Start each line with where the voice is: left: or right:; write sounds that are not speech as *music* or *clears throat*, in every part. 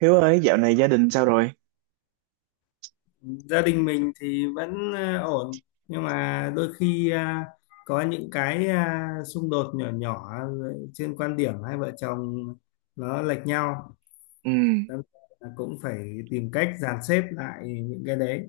right: Hiếu ơi, dạo này gia đình sao rồi?
left: Gia đình mình thì vẫn ổn, nhưng mà đôi khi có những cái xung đột nhỏ nhỏ trên quan điểm. Hai vợ chồng nó lệch nhau.
right: Ừ,
left: Đâm ra là cũng phải tìm cách dàn xếp lại những cái đấy.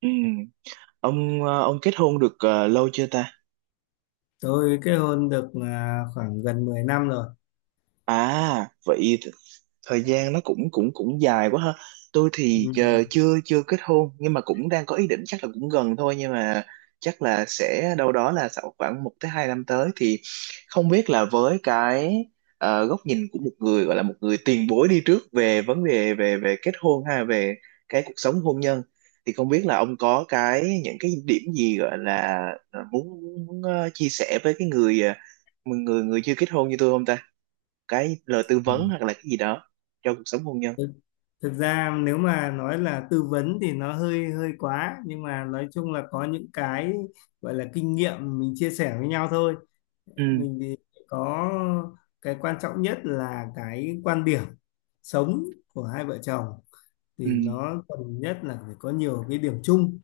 right: ừ. Ông kết hôn được lâu chưa ta?
left: Tôi kết hôn được khoảng gần 10 năm rồi.
right: À vậy thời gian nó cũng cũng cũng dài quá ha. Tôi thì
left: Ừ.
right: chưa chưa kết hôn nhưng mà cũng đang có ý định chắc là cũng gần thôi, nhưng mà chắc là sẽ đâu đó là sau khoảng 1 tới 2 năm tới thì không biết là với cái góc nhìn của một người, gọi là một người tiền bối đi trước, về vấn đề về về kết hôn ha, về cái cuộc sống hôn nhân, thì không biết là ông có cái những cái điểm gì gọi là ờ, muốn, muốn chia sẻ với cái người ờ, người người chưa kết hôn như tôi không ta? Cái lời tư vấn
left: Ừ.
right: hoặc là cái gì đó cho cuộc sống hôn nhân.
left: thực, thực ra nếu mà nói là tư vấn thì nó hơi hơi quá, nhưng mà nói chung là có những cái gọi là kinh nghiệm mình chia sẻ với nhau thôi.
right: Ừ,
left: Mình thì có cái quan trọng nhất là cái quan điểm sống của hai vợ chồng, thì
right: ừ,
left: nó cần nhất là phải có nhiều cái điểm chung.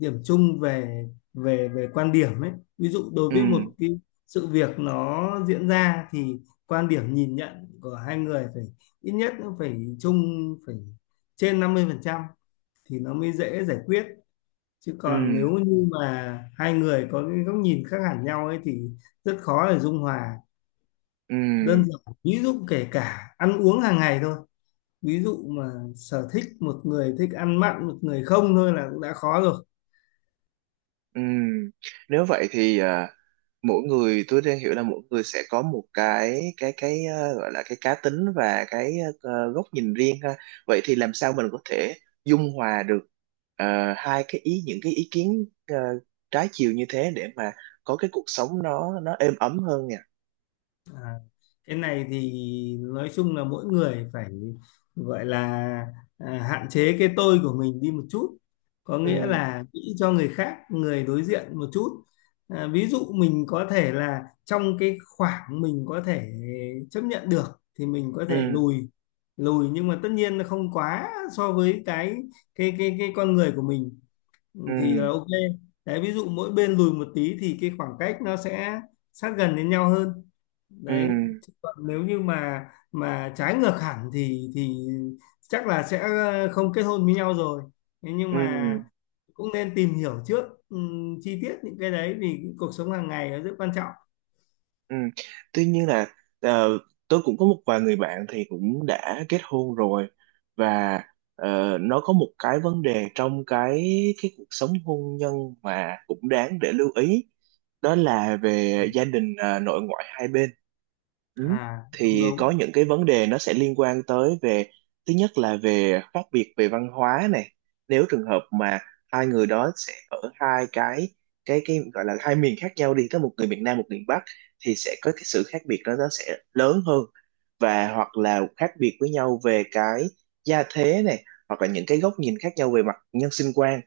left: Điểm chung về về về quan điểm ấy. Ví dụ đối
right: ừ,
left: với một cái sự việc nó diễn ra thì quan điểm nhìn nhận của hai người phải ít nhất nó phải chung, phải trên 50% thì nó mới dễ giải quyết. Chứ
right: ừ,
left: còn nếu như mà hai người có cái góc nhìn khác hẳn nhau ấy thì rất khó để dung hòa.
right: ừ,
left: Đơn giản ví dụ kể cả ăn uống hàng ngày thôi, ví dụ mà sở thích một người thích ăn mặn, một người không, thôi là cũng đã khó rồi.
right: ừ. Nếu vậy thì mỗi người, tôi đang hiểu là mỗi người sẽ có một cái gọi là cái cá tính, và cái góc nhìn riêng ha. Vậy thì làm sao mình có thể dung hòa được ờ, hai cái ý những cái ý kiến trái chiều như thế để mà có cái cuộc sống nó êm ấm hơn nhỉ?
left: À, cái này thì nói chung là mỗi người phải gọi là hạn chế cái tôi của mình đi một chút, có
right: Ừ,
left: nghĩa là nghĩ cho người khác, người đối diện một chút. Ví dụ mình có thể là trong cái khoảng mình có thể chấp nhận được thì mình có thể
right: ừ,
left: lùi. Lùi nhưng mà tất nhiên là không quá so với cái con người của mình,
right: ừ,
left: thì là ok. Đấy, ví dụ mỗi bên lùi một tí thì cái khoảng cách nó sẽ sát gần đến nhau hơn.
right: ừ,
left: Đấy. Chứ còn nếu như mà trái ngược hẳn thì chắc là sẽ không kết hôn với nhau rồi. Thế nhưng mà
right: ừ.
left: cũng nên tìm hiểu trước chi tiết những cái đấy, vì cuộc sống hàng ngày nó rất quan trọng.
right: Ừ. Tuy nhiên là ờ, tôi cũng có một vài người bạn thì cũng đã kết hôn rồi, và nó có một cái vấn đề trong cái cuộc sống hôn nhân mà cũng đáng để lưu ý, đó là về gia đình nội ngoại hai bên. Ừ.
left: À, đúng
right: Thì có
left: đúng.
right: những cái vấn đề nó sẽ liên quan tới, về thứ nhất là về khác biệt về văn hóa này, nếu trường hợp mà hai người đó sẽ ở hai cái gọi là hai miền khác nhau đi, có một người miền Nam, một miền Bắc, thì sẽ có cái sự khác biệt đó nó sẽ lớn hơn, và hoặc là khác biệt với nhau về cái gia thế này, hoặc là những cái góc nhìn khác nhau về mặt nhân sinh quan,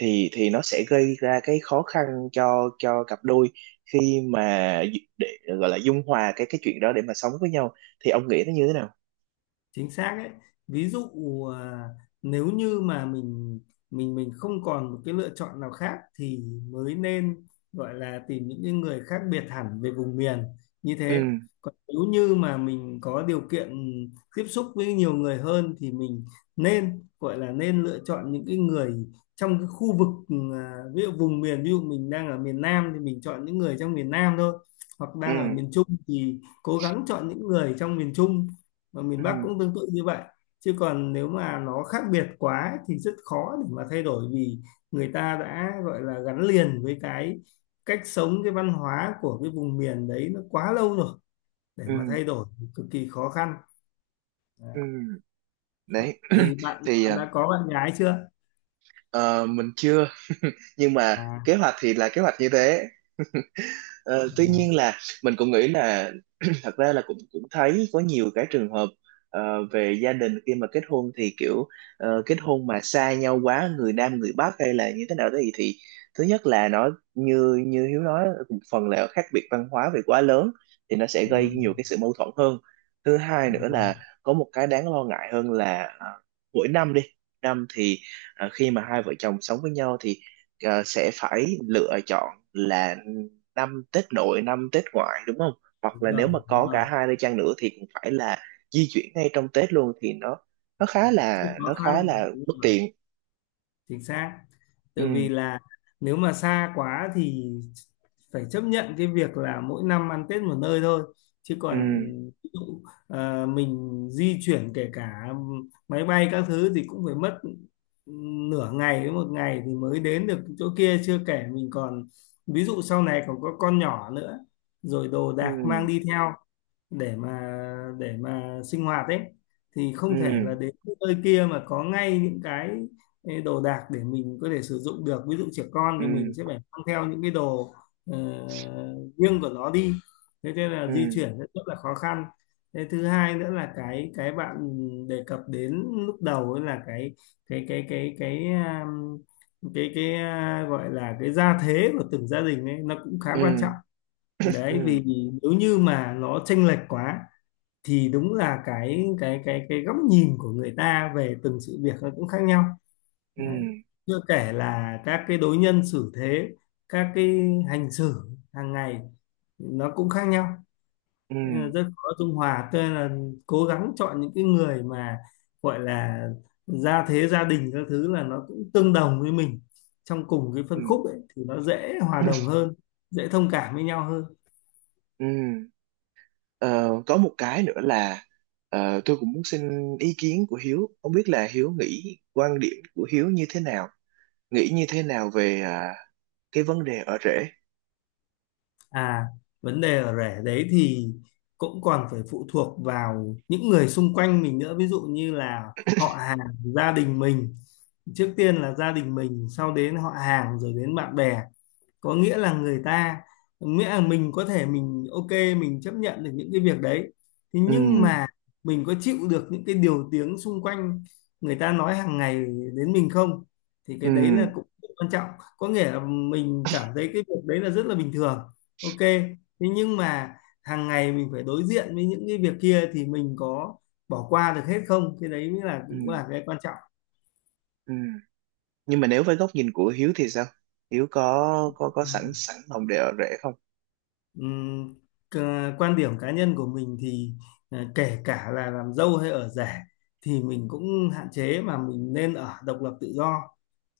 right: thì nó sẽ gây ra cái khó khăn cho cặp đôi khi mà để gọi là dung hòa cái chuyện đó để mà sống với nhau, thì ông nghĩ nó như thế nào?
left: Chính xác đấy. Ví dụ à, nếu như mà mình không còn một cái lựa chọn nào khác thì mới nên gọi là tìm những cái người khác biệt hẳn về vùng miền như
right: Ừ,
left: thế. Còn nếu như mà mình có điều kiện tiếp xúc với nhiều người hơn thì mình nên gọi là nên lựa chọn những cái người trong cái khu vực, ví dụ vùng miền. Ví dụ mình đang ở miền Nam thì mình chọn những người trong miền Nam thôi, hoặc
right: ừ,
left: đang ở miền Trung thì cố gắng chọn những người trong miền Trung. Mà miền
right: ừ,
left: Bắc cũng tương tự như vậy. Chứ còn nếu mà nó khác biệt quá thì rất khó để mà thay đổi, vì người ta đã gọi là gắn liền với cái cách sống, cái văn hóa của cái vùng miền đấy nó quá lâu rồi, để mà
right: ừ,
left: thay đổi thì cực kỳ khó khăn. Đấy.
right: ừ. Đấy.
left: Thì bạn,
right: *clears throat* Thì
left: bạn đã có bạn gái chưa?
right: ờ, mình chưa. *laughs* Nhưng mà
left: à,
right: kế hoạch thì là kế hoạch như thế. Ờ, Tuy
left: à
right: nhiên là mình cũng nghĩ là, *clears throat* thật ra là cũng cũng thấy có nhiều cái trường hợp về gia đình khi mà kết hôn thì kiểu kết hôn mà xa nhau quá, người Nam người Bắc hay là như thế nào đó thì, thứ nhất là nó như như Hiếu nói, một phần là khác biệt văn hóa về quá lớn thì nó sẽ gây
left: ừ,
right: nhiều cái sự mâu thuẫn hơn. Thứ hai
left: ừ,
right: nữa là có một cái đáng lo ngại hơn là mỗi năm đi, năm thì khi mà hai vợ chồng sống với nhau thì sẽ phải lựa chọn là năm Tết nội năm Tết ngoại đúng không, hoặc
left: đúng
right: là nếu mà
left: rồi đúng
right: có cả
left: rồi.
right: hai nơi chăng nữa thì cũng phải là di chuyển ngay trong Tết luôn, thì nó nó khá
left: Rất
right: là
left: khó
right: nó khá là
left: khăn. Đúng
right: bất
left: rồi.
right: tiện.
left: Chính xác.
right: Ừ,
left: Tự vì là nếu mà xa quá thì phải chấp nhận cái việc là mỗi năm ăn Tết một nơi thôi. Chứ
right: ừ,
left: còn ví dụ, mình di chuyển kể cả máy bay các thứ thì cũng phải mất nửa ngày đến một ngày thì mới đến được chỗ kia, chưa kể mình còn, ví dụ sau này còn có con nhỏ nữa, rồi đồ đạc mang
right: ừ,
left: đi theo để mà để mà sinh hoạt ấy, thì không thể là
right: ừ,
left: đến nơi kia mà có ngay những cái đồ đạc để mình có thể sử dụng được. Ví dụ trẻ con
right: ừ,
left: thì mình sẽ phải mang theo những cái đồ ờ, riêng của nó đi. Thế nên
right: ừ,
left: là di chuyển rất rất là khó khăn. Thế thứ hai nữa là cái bạn đề cập đến lúc đầu ấy, là cái cái cái cái um, cái gọi là cái gia thế của từng gia đình ấy, nó cũng khá quan
right: ừ,
left: trọng. Đấy,
right: ừ,
left: vì nếu như mà nó chênh lệch quá thì đúng là cái góc nhìn của người ta về từng sự việc nó cũng khác nhau.
right: ừ,
left: Đấy. Chưa kể là các cái đối nhân xử thế, các cái hành xử hàng ngày nó cũng khác nhau.
right: ừ,
left: Nên là rất khó dung hòa. Tôi là cố gắng chọn những cái người mà gọi là gia thế gia đình các thứ là nó cũng tương đồng với mình, trong cùng cái phân
right: ừ,
left: khúc ấy thì nó dễ hòa đồng hơn, dễ thông cảm với nhau hơn.
right: ừ. Ờ, có một cái nữa là tôi cũng muốn xin ý kiến của Hiếu, không biết là Hiếu nghĩ, quan điểm của Hiếu như thế nào, nghĩ như thế nào về cái vấn đề ở rễ.
left: À, vấn đề ở rể đấy thì cũng còn phải phụ thuộc vào những người xung quanh mình nữa, ví dụ như là họ hàng, gia đình mình. Trước tiên là gia đình mình, sau đến họ hàng rồi đến bạn bè, có nghĩa là người ta, nghĩa là mình có thể mình ok, mình chấp nhận được những cái việc đấy. Thế
right: Ừ,
left: nhưng mà mình có chịu được những cái điều tiếng xung quanh người ta nói hàng ngày đến mình không, thì
right: ừ,
left: cái đấy là cũng quan trọng. Có nghĩa là mình cảm thấy cái việc đấy là rất là bình thường, ok. Thế nhưng mà hàng ngày mình phải đối diện với những cái việc kia thì mình có bỏ qua được hết không, cái đấy mới là cũng
right: ừ,
left: là cái quan trọng.
right: ừ. Nhưng mà nếu với góc nhìn của Hiếu thì sao, Hiếu có sẵn sẵn lòng để ở rể không?
left: Ừm, Quan điểm cá nhân của mình thì kể cả là làm dâu hay ở rể thì mình cũng hạn chế, mà mình nên ở độc lập tự do,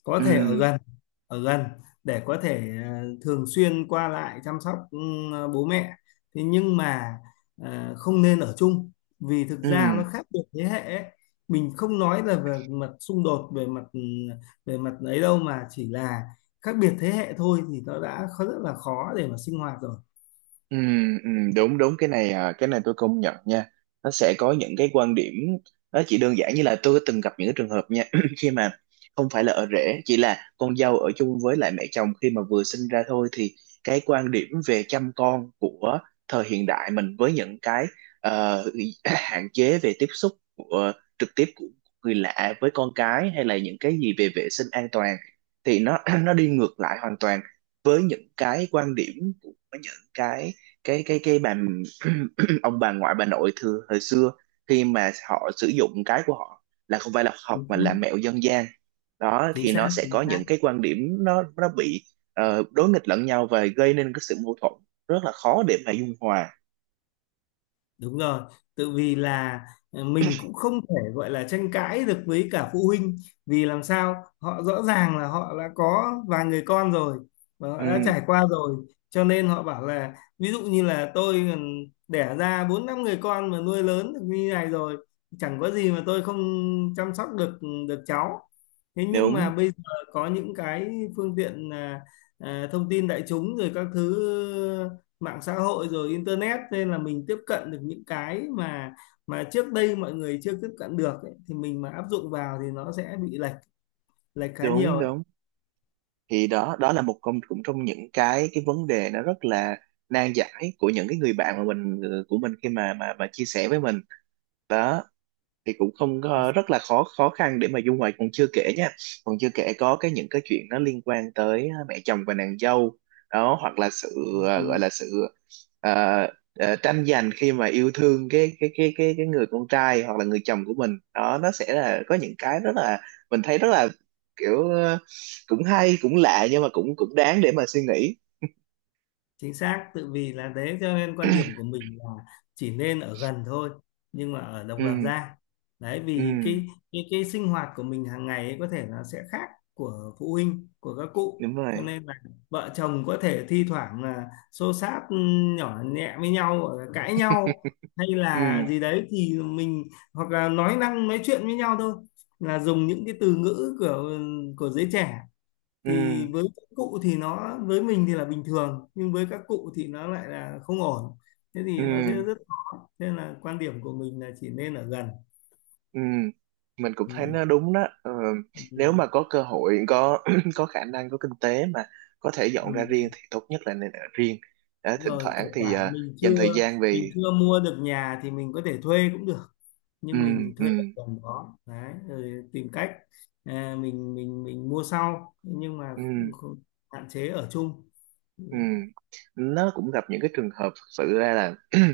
left: có
right: Ừ,
left: thể ở gần. Ở gần để có thể thường xuyên qua lại chăm sóc bố mẹ. Thế nhưng mà không nên ở chung, vì thực ra
right: ừ.
left: nó khác biệt thế hệ ấy. Mình không nói là về mặt xung đột, về mặt ấy đâu, mà chỉ là khác biệt thế hệ thôi thì nó đã rất là khó để mà sinh hoạt rồi.
right: Ừ, ừ, đúng, đúng. Cái này tôi công nhận nha, nó sẽ có những cái quan điểm, nó chỉ đơn giản như là tôi từng gặp những cái trường hợp nha. *clears throat* Khi mà không phải là ở rể, chỉ là con dâu ở chung với lại mẹ chồng khi mà vừa sinh ra thôi, thì cái quan điểm về chăm con của thời hiện đại mình với những cái ờ, *clears throat* hạn chế về tiếp xúc của, trực tiếp của người lạ với con cái, hay là những cái gì về vệ sinh an toàn thì nó *clears throat* nó đi ngược lại hoàn toàn với những cái quan điểm của những cái bà, *clears throat* ông bà ngoại bà nội thường hồi xưa, khi mà họ sử dụng cái của họ là không phải là học
left: Chính
right: mà là
left: xác
right: mẹo dân gian đó,
left: chính
right: thì
left: xác
right: nó sẽ có
left: chính xác.
right: những cái quan điểm nó bị đối nghịch lẫn nhau và gây nên cái sự mâu thuẫn rất là khó để mà dung hòa.
left: Đúng rồi. Tự vì là mình cũng không thể gọi là tranh cãi được với cả phụ huynh, vì làm sao họ, rõ ràng là họ đã có vài người con rồi và họ đã
right: Ừ,
left: trải qua rồi, cho nên họ bảo là, ví dụ như là tôi đẻ ra bốn năm người con mà nuôi lớn được như này rồi, chẳng có gì mà tôi không chăm sóc được, được cháu. Thế nhưng mà
right: đúng,
left: bây giờ có những cái phương tiện thông tin đại chúng rồi các thứ, mạng xã hội rồi internet, nên là mình tiếp cận được những cái mà trước đây mọi người chưa tiếp cận được ấy, thì mình mà áp dụng vào thì nó sẽ bị lệch, lệch khá nhiều
right: đúng,
left: ấy.
right: đúng. Thì đó đó là một công cũng trong những cái vấn đề nó rất là nan giải của những cái người bạn của mình khi mà mà chia sẻ với mình đó, thì cũng không có- rất là khó khó khăn để mà dung ngoại, còn chưa kể nha, còn chưa kể có cái những cái chuyện nó liên quan tới mẹ chồng và nàng dâu đó, hoặc là sự ờ, gọi
left: Ừ.
right: là sự ờ, ờ, tranh giành khi mà yêu thương cái người con trai hoặc là người chồng của mình, đó nó sẽ là có những cái rất là, mình thấy rất là kiểu cũng hay cũng lạ, nhưng mà cũng cũng đáng để mà suy nghĩ.
left: Chính xác. Tự vì là thế cho nên quan điểm của
right: *clears throat*
left: mình là chỉ nên ở gần thôi, nhưng mà ở độc lập
right: Ừ,
left: ra. Đấy,
right: ừ,
left: vì cái cái sinh hoạt của mình hàng ngày ấy có thể nó sẽ khác của phụ huynh, của các cụ.
right: đúng
left: Cho
right: rồi.
left: nên là vợ chồng có thể thi thoảng là xô xát nhỏ nhẹ với nhau, hoặc là cãi nhau
right: *laughs*
left: hay
right: Ừ,
left: là gì đấy thì mình, hoặc là nói năng nói chuyện với nhau thôi, là dùng những cái từ ngữ của giới trẻ, thì
right: ừ,
left: với các cụ thì nó, với mình thì là bình thường, nhưng với các cụ thì nó lại là không ổn. Thế thì nó sẽ
right: ừ.
left: rất khó, nên là quan điểm của mình là chỉ nên ở gần.
right: Ừ, mình cũng
left: Ừ.
right: thấy nó đúng đó. Ờ,
left: Ừ.
right: Nếu mà có cơ hội, có *clears throat* có khả năng, có kinh tế mà có thể dọn ra riêng
left: Ừ.
right: thì tốt nhất là nên ở riêng. Đó,
left: Đúng
right: thỉnh
left: rồi,
right: thoảng
left: kể
right: thì
left: cả mình
right: dành
left: chưa
right: thời gian về.
left: mình chưa mua được nhà thì mình có thể thuê cũng được,
right: Ừ,
left: nhưng mình
right: ừ,
left: thuê ở gần đó đấy, rồi tìm cách mình mua sau. Nhưng mà không,
right: ừ,
left: không, hạn chế ở chung. Ừ.
right: ừ. Nó cũng gặp những cái trường hợp thực sự ra là, *clears throat*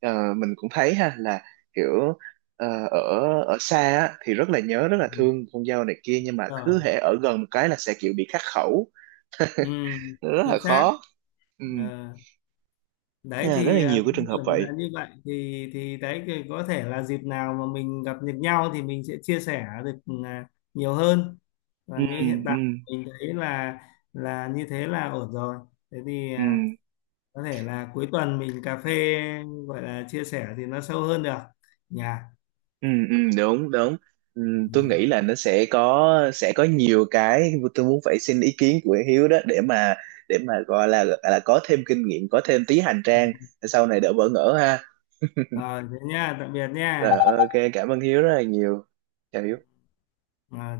right: mình cũng thấy ha, là kiểu ở ở xa á, thì rất là nhớ, rất là thương con dâu này kia, nhưng mà cứ
left: Rồi.
right: hễ ở gần một cái là sẽ kiểu bị khắc khẩu,
left: Ừ.
right: rất là
left: Chính xác.
right: khó. Ừ.
left: Ờ. Đấy
right: Nên rất
left: thì
right: là nhiều cái
left: quan
right: trường hợp
left: điểm là
right: vậy.
left: như vậy, thì đấy thì có thể là dịp nào mà mình gặp được nhau thì mình sẽ chia sẻ được à, nhiều hơn. Và
right: Ừ,
left: như hiện
right: ừ,
left: tại mình thấy là như thế là ổn rồi. Thế thì
right: ừ,
left: có thể là cuối tuần mình cà phê, gọi là chia sẻ thì nó sâu hơn được. Nhà.
right: ừ, ừ, đúng, đúng. Ừ, tôi nghĩ là nó sẽ có nhiều cái tôi muốn phải xin ý kiến của Hiếu đó, để mà gọi là có thêm kinh nghiệm, có thêm tí hành trang, sau này đỡ bỡ ngỡ ha.
left: Rồi, thế nha, tạm biệt nha.
right: Rồi ok, cảm ơn Hiếu rất là nhiều. Chào Hiếu.
left: Ờ,